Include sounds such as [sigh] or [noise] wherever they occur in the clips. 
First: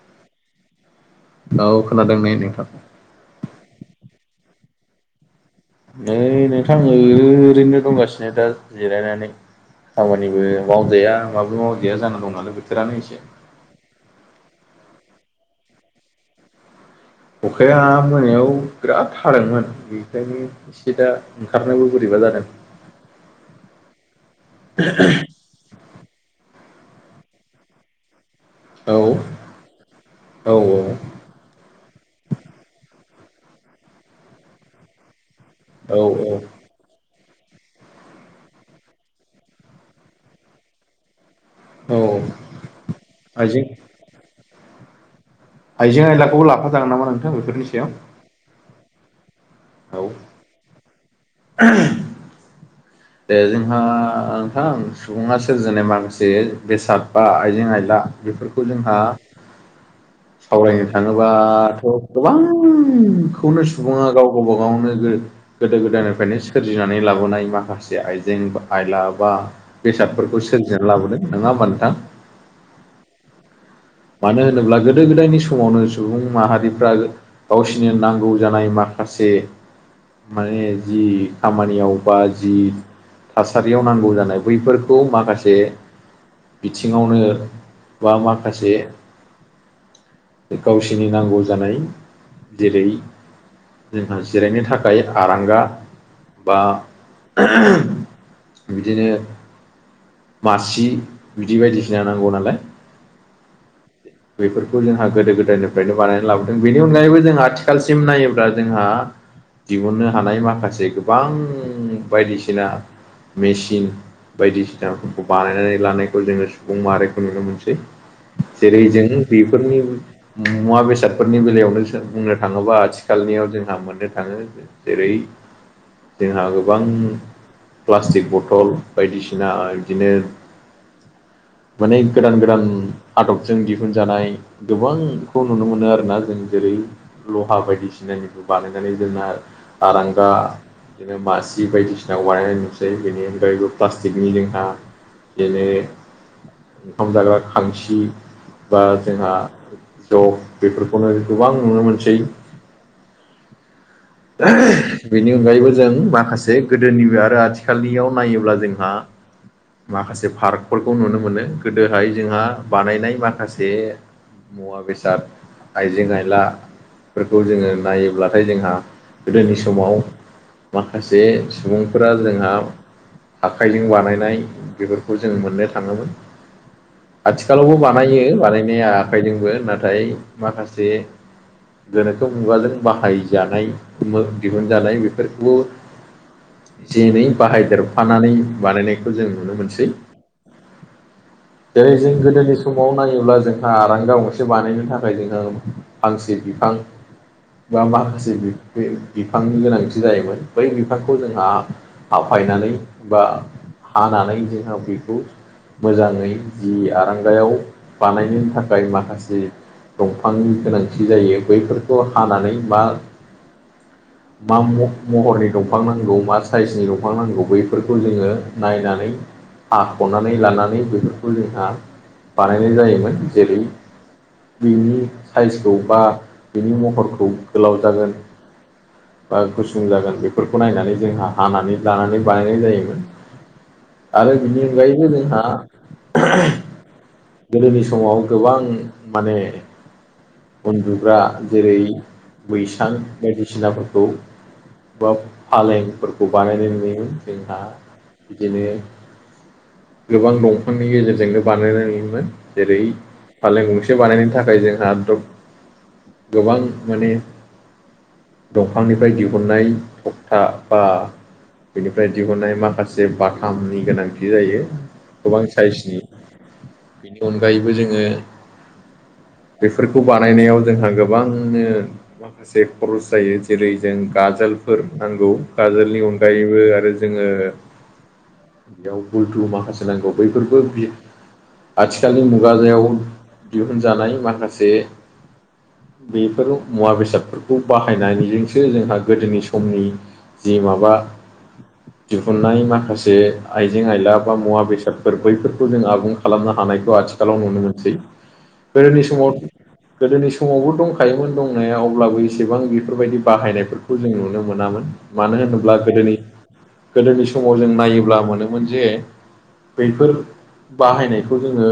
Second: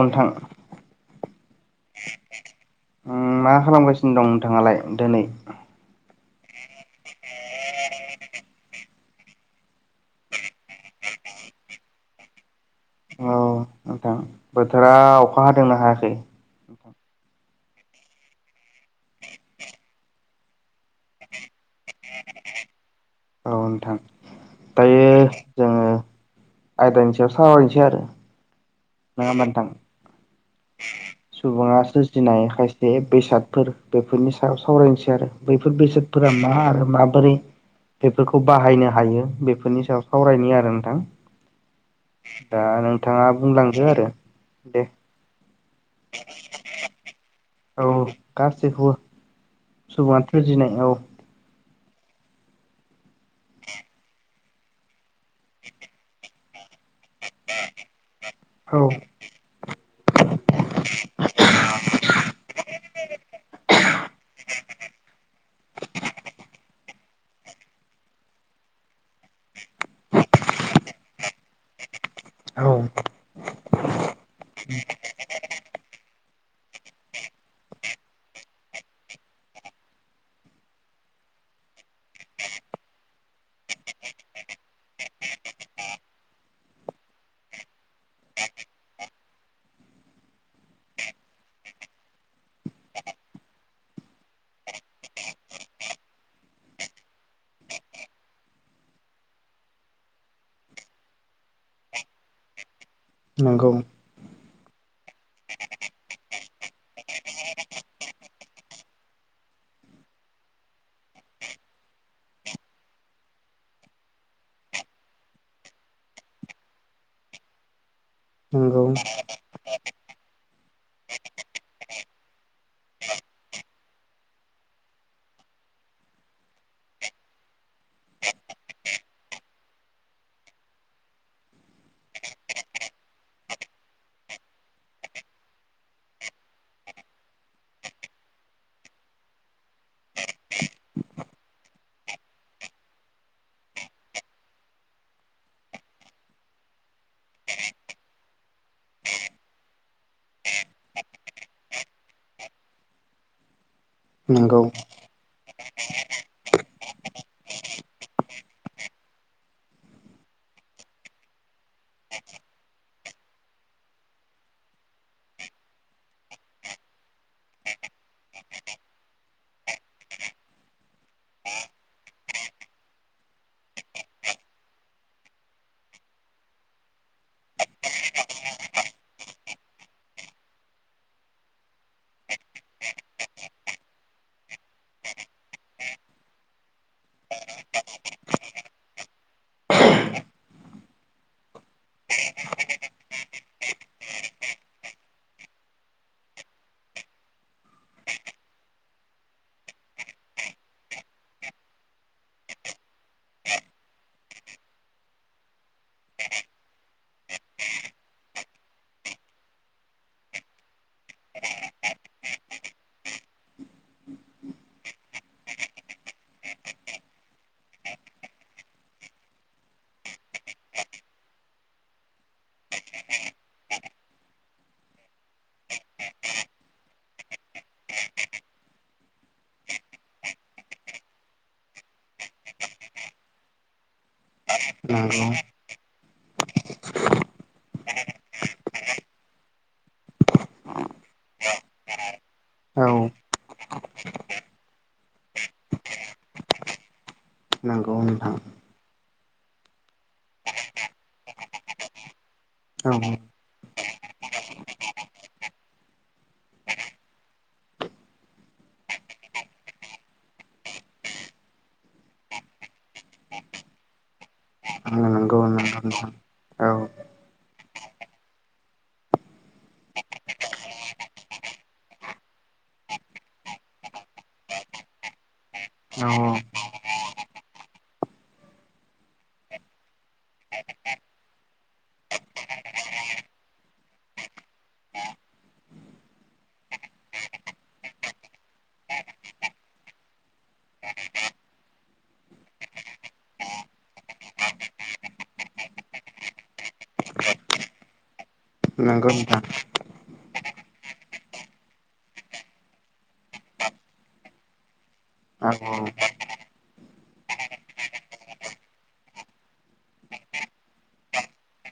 नोंथां औ खोनादोंनै नोंथां मा खालामगासिनो दं नोंथाङालाय दिनै? नै नोंथां ओरैनो दंगासिनो दा। जिरायनानै खामानिबो मावजाया माबो मावजाया जाना दं नालाय बोथोरानो एसे औ नोंथां बोथोरा अखा हादोंना हायाखै? अखाया मोनायाव बिराद हादोंमोन बेखायनो एसे दा ओंखारनोबो बोरैबा जादों। औ नोंथां [inaudible] जोंङो आयदानि सायाव सावरायनोसै आरो औ औ औ सुबुंङा सोरजिनाय खायसे बेसादफोर बेफोरनि सायाव सावरायनोसै आरो बैफोर औ बेसादफोरा मा आरो माबोरै बेफोरखौ बाहायनो हायो बेफोरनि सायाव सावरायनो आरो नोंथां। औ दा नोंथाङा आइजें बुंलांदो आरो दे आइजें आयलाखौबो लाफाजागोन नामा नोंथां बेफोरनि औ सायाव गासैखौबो औ सुबुङा सोरजिनाय औ [inaudible] दे जोंहा नोंथां सुबुङा सोरजिनाय माखासे बेसाद बा आइजें आयला बेफोरखौ औ जोंहा सावरायनो थाङोबाथ' गोबां बेखौनो सुबुङा गाव गावबाागावनो गोदो गोदायनिफ्रायनो सोरजिनानै लाबोनाय माखासे आइजें आइला बा बेसादफोरखौ सोरजिना लाबोदों नङा होमबा नोंथां औ मानो होनोब्ला गोदो गोदायनि समावनो सुबुं माहारिफ्रा गावसिनो नांगौ जानाय माखासे माने जि खामानियाव बा जि थासारियाव नांगौ जानाय बैफोरखौ माखासे बिथिङावनो बा माखासे [inaudible] गावसोरनि नांगौ जानाय जेरै - जोंहा जिरायनो थाखाय आरांगा बा बिदिनो मासि बिदि बायदिसिना नांगौ नालाय नोंगौ बेफोरखौ जोंहा गोदो गोदायनिफ्रायनो बानायनानै लाबोदों बेनि अनगायैबो जों आथिखालसिम नायोब्ला जोंहा दिहुननो हानाय माखासे गोबां बायदिसिना मेचन बायदिसिनाफोरखौ बानायनानै लानायखौ जोङो सुबुं माहारारिखौ नुनो मोनसै जेरै नंगौ जों बेफोरनि मुवा बेसादफोरनि बेलायावनो बुंनो थाङोबा आथिखालनियाव जोंहा मोननो थाङो जेरै जोंहा गोबां प्लास्टिक बथल बायदिसिना बिदिनो माने गोदान गोदान आदब जों दिहुनजानाय गोबांखौ नुनो मोनो आरोना जों जेरै लहा बायदिसिनानिखौ बानायनानै जोंना आरांगा बिदिनो मासि बायदिसिनााव बानायनाय नुसै बेनि अनगायैबो प्लास्टिकनि जोंहा बिदिनो ओंखाम जाग्रा खांसि बा जोंहा जब बेफोरखौनो गोबां नुनो मोनसै नंगौ बेनि अनगायैबो जों माखासे गोदोनिबो आरो आथिखालनियाव नायोब्ला जोंहा माखासे पार्कफोरखौ नुनो मोनो गोदोहाय जोंहा बानायनाय माखासे मुवा बेसाद आइजें आइलाफोरखौ जोङो नायोब्लाथाय जोंहा गोदोनि समाव माखासे सुबुंफोरा जोंहा आखायजोंं बानायनाय बेफोरखौ जों मोननो थाङोमोन। आथिखालावबो बानायो बानायनाया आखाइजोंबो नाथाय माखासे गोनोखो मुगाजों बाहायजानाय मो दिहुनजानाय बेफोरखौबो जेनै बाहायदेरफानानै बानायनायखौ जों नुनो मोनसै [inaudible] जेरै जों गोदोनि समाव नायोब्ला जोंहा आरांगा गंसे बानायनो थाखाय जोङा फांसे बिफां बा माखासे बे बिफांनि गोनांथि जायोमोन बै बिफांखौ जोंहा हाफायनानै बा हानानै जोंहा बैखौ मोजाङै जि आरांगायाव बानायनो थाखाय माखासे दंफांनि गोनांथि जायो बैफोरखौ हानानै मा मा महरनि दंफां नांगौ मा साइसनि दंफां नांगौ बैफोरखौ जोङो नायनानै हाख'नानै लानानै बेफोरखौ जोंहा बानायनाय जायोमोन जेरै बेनि साइसखौ बा बिनि महरखौ गोलाव जागोन बा गुसुं जागोन बेफोरखौ नायनानै जोंहा हानानै लानानै बानायनाय जायोमोन आरो बेनि अगायैबो नंगौ जोंहा गोदोनि समाव गोबां माने उन्दुग्रा जेरै औ बैसां बायदिसिनाफोरखौ बा फालेंफोरखौ बानायनाय नुयो जोंहा नंगौ नोंथां बिदिनो गोबां दंफांनि गेजेरजोंनो बानाय नुयोमोन जेरै औ फालें गंसे बानायनो थाखाय जोंहा द्रब गोबां माने दंफांनिफ्राय दिहुननाय तखथा बा बेनिफ्राय दिहुननाय माखासे बाथामनि गोनांथि जायो ओ नांगौ गोबां नोंगौ साइसनि नोंथां औ बेनि अनगायैबो जोङो बेफोरखौ बानायनायाव जोंहा गोबांनो माखासे खरस जायो जेरै जों गाजोलफोर नांगौ औ गाजोलनि अनगायैबो आरो जोङो [inaudible] बेयाव बुलथु माखासे नांगौ बैफोरबो आथिखालनि मुगाजायाव दिहुनजानाय माखासे बेफोर मुवा बेसादफोर खौ बाहायनानैजोंसो जोंहा गोदोनि समनि जि माबा [inaudible] दिहुननाय माखासे आइजें आइला बा मुवा बेसादफोर बैफोरखौ जों आबुं खालामनो हानायखौ आथि आलाव नुनोमोनसै [inaudible] गोदोनि समाव नोंथां गोदोनि समावबो दंखायोमोन दंनाया अब्लाबो एसेबां बेफोरबायदि बाहायनायफोरखौ जों नुनो मोनामोन मानो औ होनोब्ला गोदोनि गोदोनि समाव जों नायोब्ला मोनोमोन जे बैफोर बाहायनायखौ जोङो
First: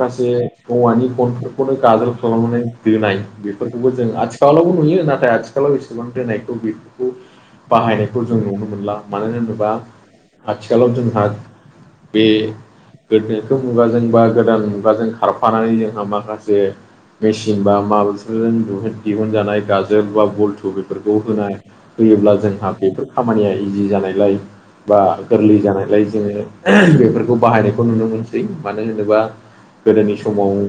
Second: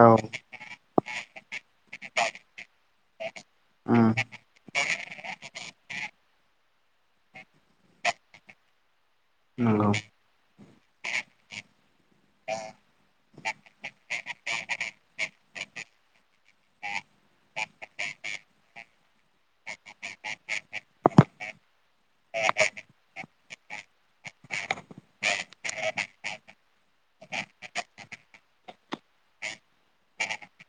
औ औवानि गनफोरखौनो गाजोल खालामनानै दोनाय बेफोरखौबो जों उम आथिखाल लावबो नुयो नाथाय आथिखालाव एसेबां दोनायखौ बिखौ बाहायनायखौ जों नुनो मोनला मानो होनोबा नंगौ आथिखालाव जोंहा बे गोनोखो मुगाजों बा गोदान मुगाजों खारफानानै जोंहा माखासे मेसिन बा माबफोरजों दिहुनजानाय गाजोल बा बल्थु बेफोरखौ होनाय फैयोब्ला जोंहा बेफोर खामानिया इजि जानायलाय बा गोरलै जानायलाय जोङो बेफोरखौ बाहायनायखौ नुनो मोनसै मानो होनोबा गोदोनि समाव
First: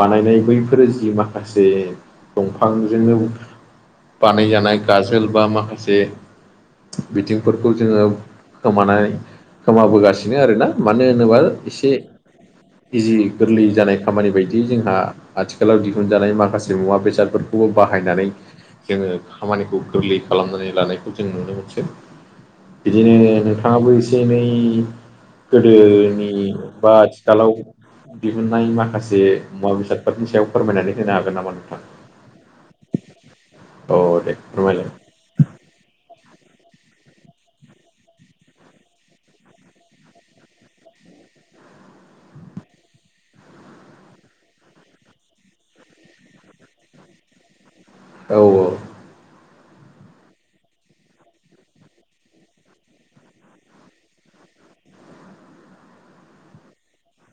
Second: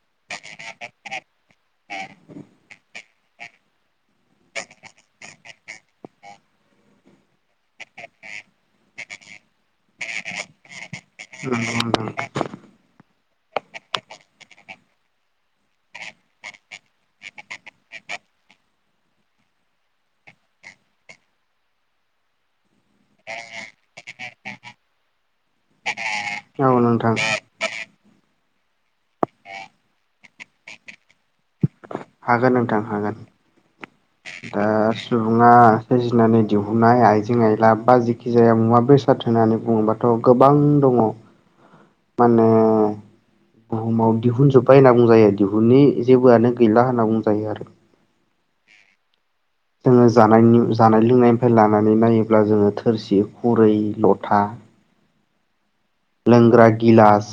बानायनाय बैफोरो जि माखासे फांजोंनो बानायजानाय गाजोल बा माखासे बिथिंफोरखौ जोङो खोमानानै खोमाबोगासिनो आरोना मानो होनोबा नंगौ एसे नोंथां इजि गोरलै जानाय खामानि बायदि जोंहा आथिखालाव दिहुनजानाय माखासे मुवा बेसादफोर खौबो बाहायनानै जोङो खामानिखौ गोरलै खालामनानै लानायखौ जों नुनो मोनसै। बिदिनो नोंथाङाबो एसे एनै गोदोनि औ बा नोंथां आथिखालाव दिहुननाय माखासे मुवा बेसादफोरनि सायाव फोरमायनानै होनो हागोन नामा नोंथां? हागोन नोंथां हागोन। औ दे दा फोरमायलाय। सुबुङा सोरजिनानै दिहुननाय आइजें आइला बा जेखि जाया मुवा बेसाद होननानै बुङोबा थ' गोबां दङ माने बुहुमाव दिहुनजोब्बाय होनना बुंजायो दिहुननि जेबोआनो गैला होनना बुंजायो आरो। औ औ। जोङो जानायनि जानाय लोंनायनिफ्राय लानानै नायोब्ला जोङो थोरसि खुरै लथा लोंग्रा गिलास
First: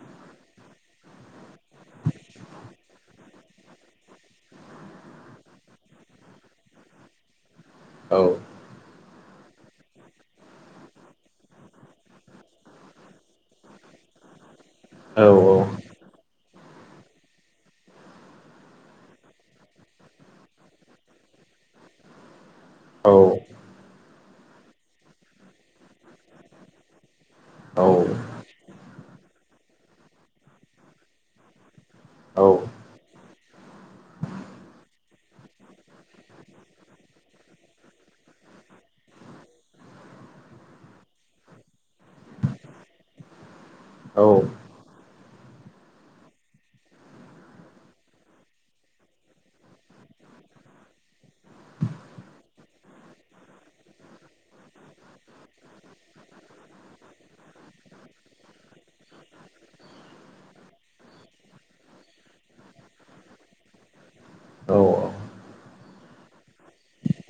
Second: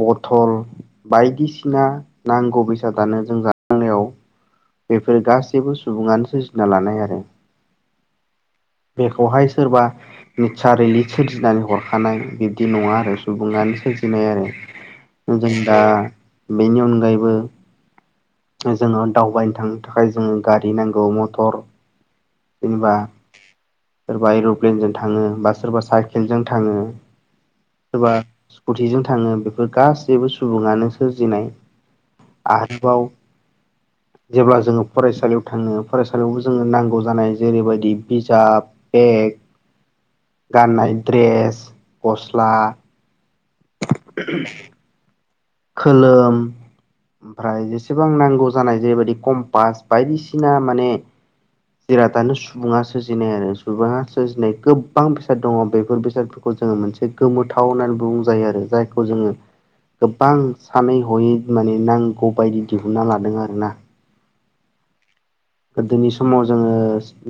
बथल बायदिसिना नांगौ बेसादानो जों ज बेफोरो गासैबो सुबुङानो सोरजिना लानाय आरो। औ। बेखौहाय सोरबा नेचारेलि सोरजिनानै हरखानाय बिदि नङा आरो सुबुङानो सोरजिनाय आरो। औ जों दा बेनि अनगायैबो जोङो दावबायनो थांनो थाखाय जोङो गारि नांगौ मथर जेनेबा औ सोरबा एर'प्लेनजों थाङो बा सोरबा साइकेलजों थाङो औ सोरबा स्कुटिजों थाङो बेफोर गासैबो सुबुङानो सोरजिनाय आरोबाव जेब्ला जोङो फरायसालियाव थाङो फरायसालियावबो जोङो नांगौ जानाय जेरैबायदि बिजाब बेग गाननाय द्रेस गस्ला औ खोलोम ओमफ्राय जेसेबां नांगौ जानाय जेरैबायदि कम्पास बायदिसिना माने जेरादानो सुबुङा सोरजिनाय आरो सुबुङा सोरजिनाय गोबां बेसाद दङ बेफोर बेसाद खौ जोङो मोनसे गोमोथाव होननानै बुंजायो आरो जायखौ जोङो गोबां सानै हयै माने नांगौ बायदि दिहुना लादों आरोना। औ औ। गोदोनि समाव जोङो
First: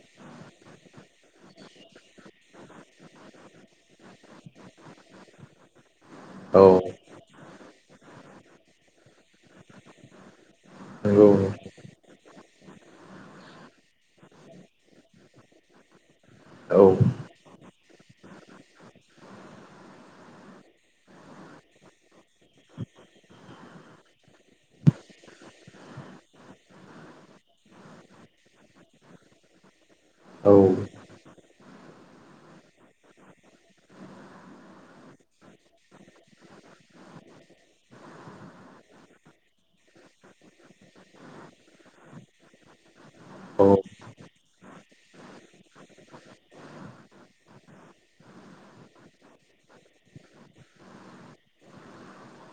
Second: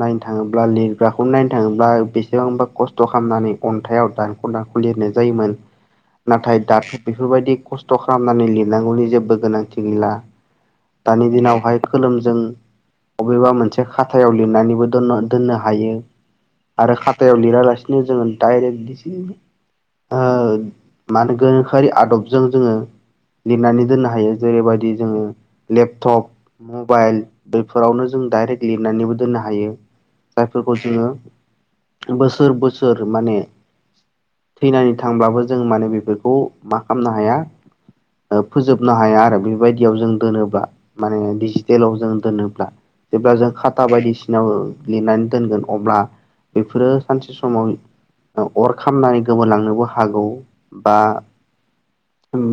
नायनो थाङोब्ला लिरग्राखौ नायनो थाङोब्ला बेसेबांबा खस्थ' खालामनानै अन्थाइाव दान ख'नाखौ लिरनाय जायोमोन। औ नाथाय दाथ' बेफोरबायदि खस्थ' खालामनानै लिरनांगौनि जेबो गोनांथि गैला। दानि नंगौ दिनावहाय खोलोमजों बबेबा मोनसे खाथायाव लिरनानैबो दोनना दोननो हायो। औ आरो खाथायाव लिरालासिनो जोङो डाइरेक्ट बि ओ गोनोखोआरि आदबजों जोङो लिरनानै दोननो हायो जेरैबायदि जोङो लेपटप मबाइल फोरावनो जों डाइरेक्ट लिरनानैबो दोननो हायो औ जायफोरखौ जोङो बोसोर बोसोर माने थैनानै थांब्लाबो जों माने बेफोरखौ मा खालामनो हाया ओ फोजोबनो हाया आरो बेबायदियाव जों दोनोब्ला माने डिजिटेलाव जों दोनो ब्ला जेब्ला जों खाटा बायदिसिनाव लिरनानै दोनगोन अब्ला बेफोरो सानसे समाव अर खामनानै गोमालांनोबो हागौ बा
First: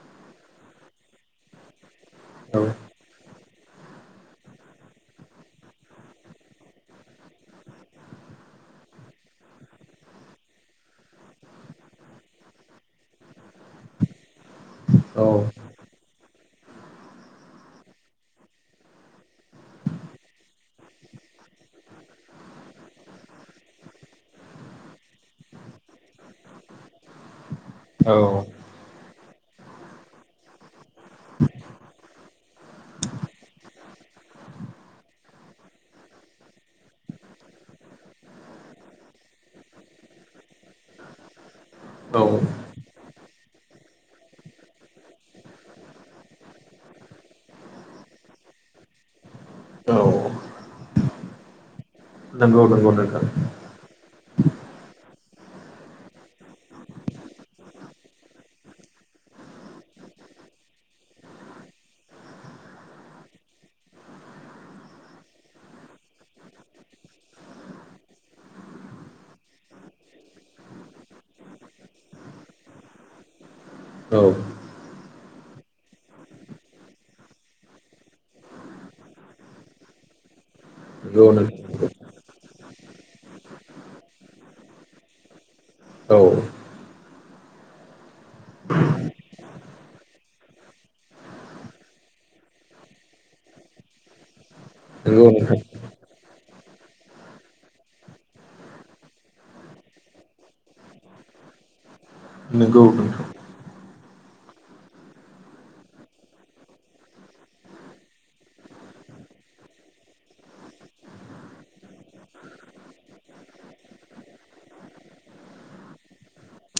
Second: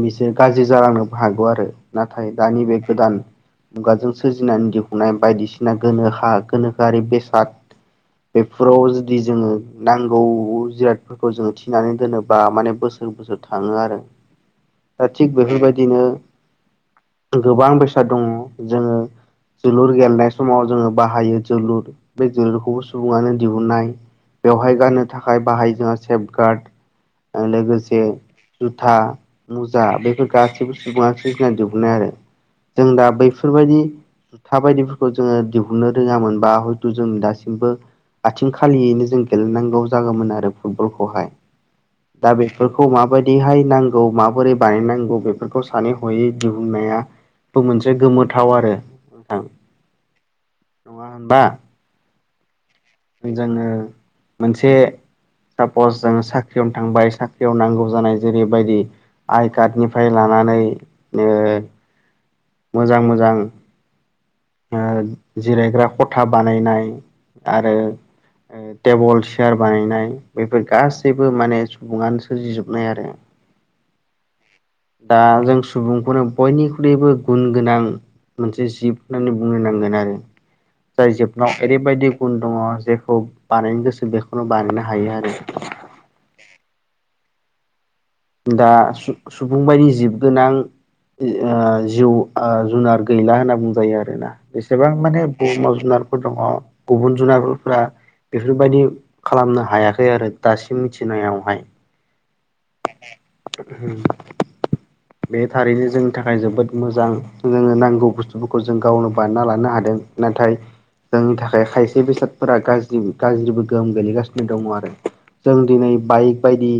बिसोर गाज्रि जालांनोबो हागौ आरो। नाथाय दानि बे औ गोदान मुगाजों सोरजिनानै दि हुनाय बायदिसिना गोनोहा गोनोखोआरि बेसाद बेफोराव जुदि जोङो नांगौ जिराद फोरखौ जोङो थिनानै दोनोबा माने बोसोर बोसोर थाङो आरो। दा थिग औ बेफोरबायदिनो गोबां बेसाद दङ जोङो जोलुर गेलेनाय समाव जोङो बाहायो जोलुर बे जोलुरखौबो सुबुङानो दिहुननाय। बेवहाय गाननो थाखाय बाहायो जोंहा सेफ गार्ड लोगोसे औ जुथा मुजा बेफोर गासैबो सुबुङा सोरजिना दिहुननाय आरो। जों दा बैफोरबायदि था बायदिफोरखौ जोङो दिहुननो रोङामोनबा हयथ' जों दासिमबो आथिं खालियैनो जों गेलेनांगौ जागौमोन आरो फुटबलखौहाय। औ दा बेफोरखौ माबायदिहाय नांगौ माबोरै बानायनांगौ बेफोरखौ सानै हयै दिहुननायाबो मोनसे गोमोथाव आरो। थां नंङा होनबा नंगौ नंगौ नोंथां जोंङो मोनसे सापस जों साख्रियावनो थांबाय साख्रियाव नांगौ जानाय जेरैबायदि आइ कार्डनिफ्राय लानानै ओ मोजां मोजां ओ जिरायग्रा खथा बानायनाय आरो ओ टेबोल चियार बानायनाय बेफोर गासैबो माने सुबुङानो सोरजिजोबनाय आरो [inaudible] औ। दा जों सुबुंखौनो बयनिख्रुइबो गुन गोनां मोनसे जिब होननानै बुंनो नांगोन आरो जाय नंगौ जोबना ओरै नोंथां बेबायदि गुन दङ जेखौ बानायनो गोसो बेखौनो बानायनो हायो आरो। औ। दा सु-सुबुं बायदि जिब गोनां ओ जिउ ओ जुनार गैला होनना बुंजायो आरोना बेसेबां माने नंगौ नोंथां बुहुमाव जुनारफोर दङ गुबुन जुनारफ्रा बेफोरबायदि खालामनो हायाखै आरो दासिम मिथिनायावहाय नोंगौ [unintelligible] बे थारैनो जोंनि थाखाय जोबोद मोजां जोङो नांगौ बुस्थुफोरखौ जों गावनो बानायना लानो हादों नाथाय जोंनि थाखाय खायसे बेसादफोरा गाज्रि गाज्रिबो गोहोम गोलैगासिनो दङ आरो जों दिनै बाइक बायदि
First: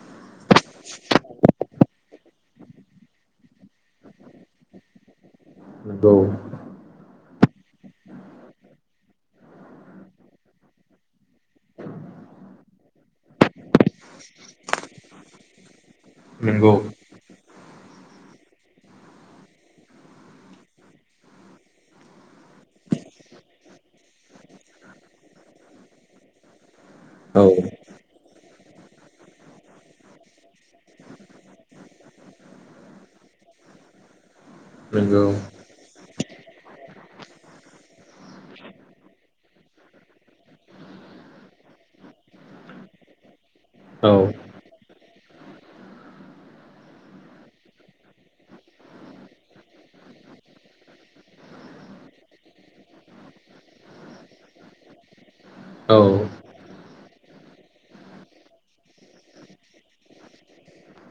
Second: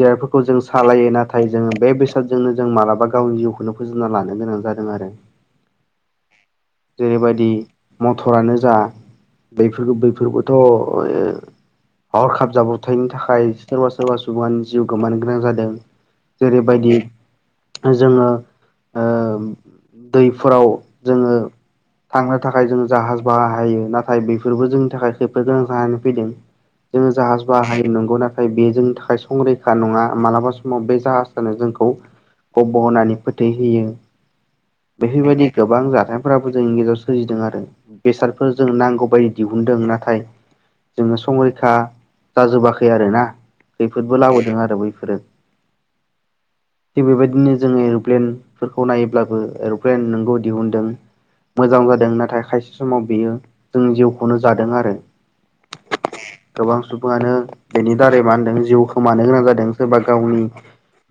जिरादफोरखौ जों सालायो नाथाय जोङो बे बेसादजोंनो जों मालाबा गावनि जिउखौनो फोजोबना लानो गोनां जादों आरो [inaudible] गौ जेरैबायदि मथरानो जा बैफोरबो बैफोरबोथ' [unintelligible] हरखाब जाब्रथायनि थाखाय सोरबा सोरबा सुबुंआ जिउ गोमानो गोनां जादों नंगौ जेरैबायदि जोङो ओ दैफोराव जोङो थांनो थाखाय जोङो जाहाज बाहायो नाथाय बेफोरबो जोंनि थाखाय खैफोद [unintelligible] जानानै फैदों जोङो जाहाज औ बाहायो नंगौ नाथाय बे जोंनि थाखाय संरैखा नङा मालाबा समाव बे जाहाजानो जोंखौ गब होननानै फोथैहोयो नंगौ बेफोरबायदि गोबां जाथायफ्राबो जोंनि गेजेराव सोलिदों आरो बेसादफोर जों नांगौबाय [unintelligible] दिहुनदों नाथाय जोङो संरैखा जाजोबाखै आरो ना औ खैफोदबो लाबोदों आरो बैफोरो थिग बेबायदिनो जोङो एर'प्लेनफोरखौ नायोब्लाबो एर'प्लेन नंगौ दिहुुनदों मोजां जादों नाथाय खायसे समाव बियो जोंनि जिउखौनो जादों आरो औ गोबां सुबुङानो बेनि दारै मा होनदों जिउ खोमानो गोनां जादों सोरबा गावनि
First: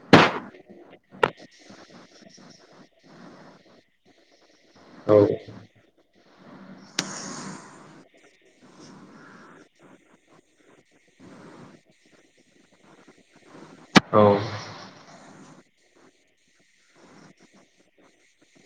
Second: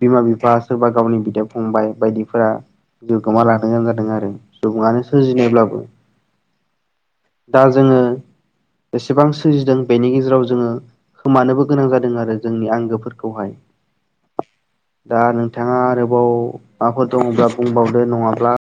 बिमा बिफा सोरबा गावनि बिदा फंबाय बायदिफोरा जिउ गोमा लांनो गोनां जादों आरो सुबुङानो औ सोरजिनायब्लाबो दा जोङो बेसेबां सोरजिदों बेनि गेजेराव जोङो खोमानोबो गोनां जादों आरो जोंनि आंगोफोरखौहाय औ दा नोंथाङा आरोबाव माबाफोर दङब्ला बुंबावदो नङाब्ला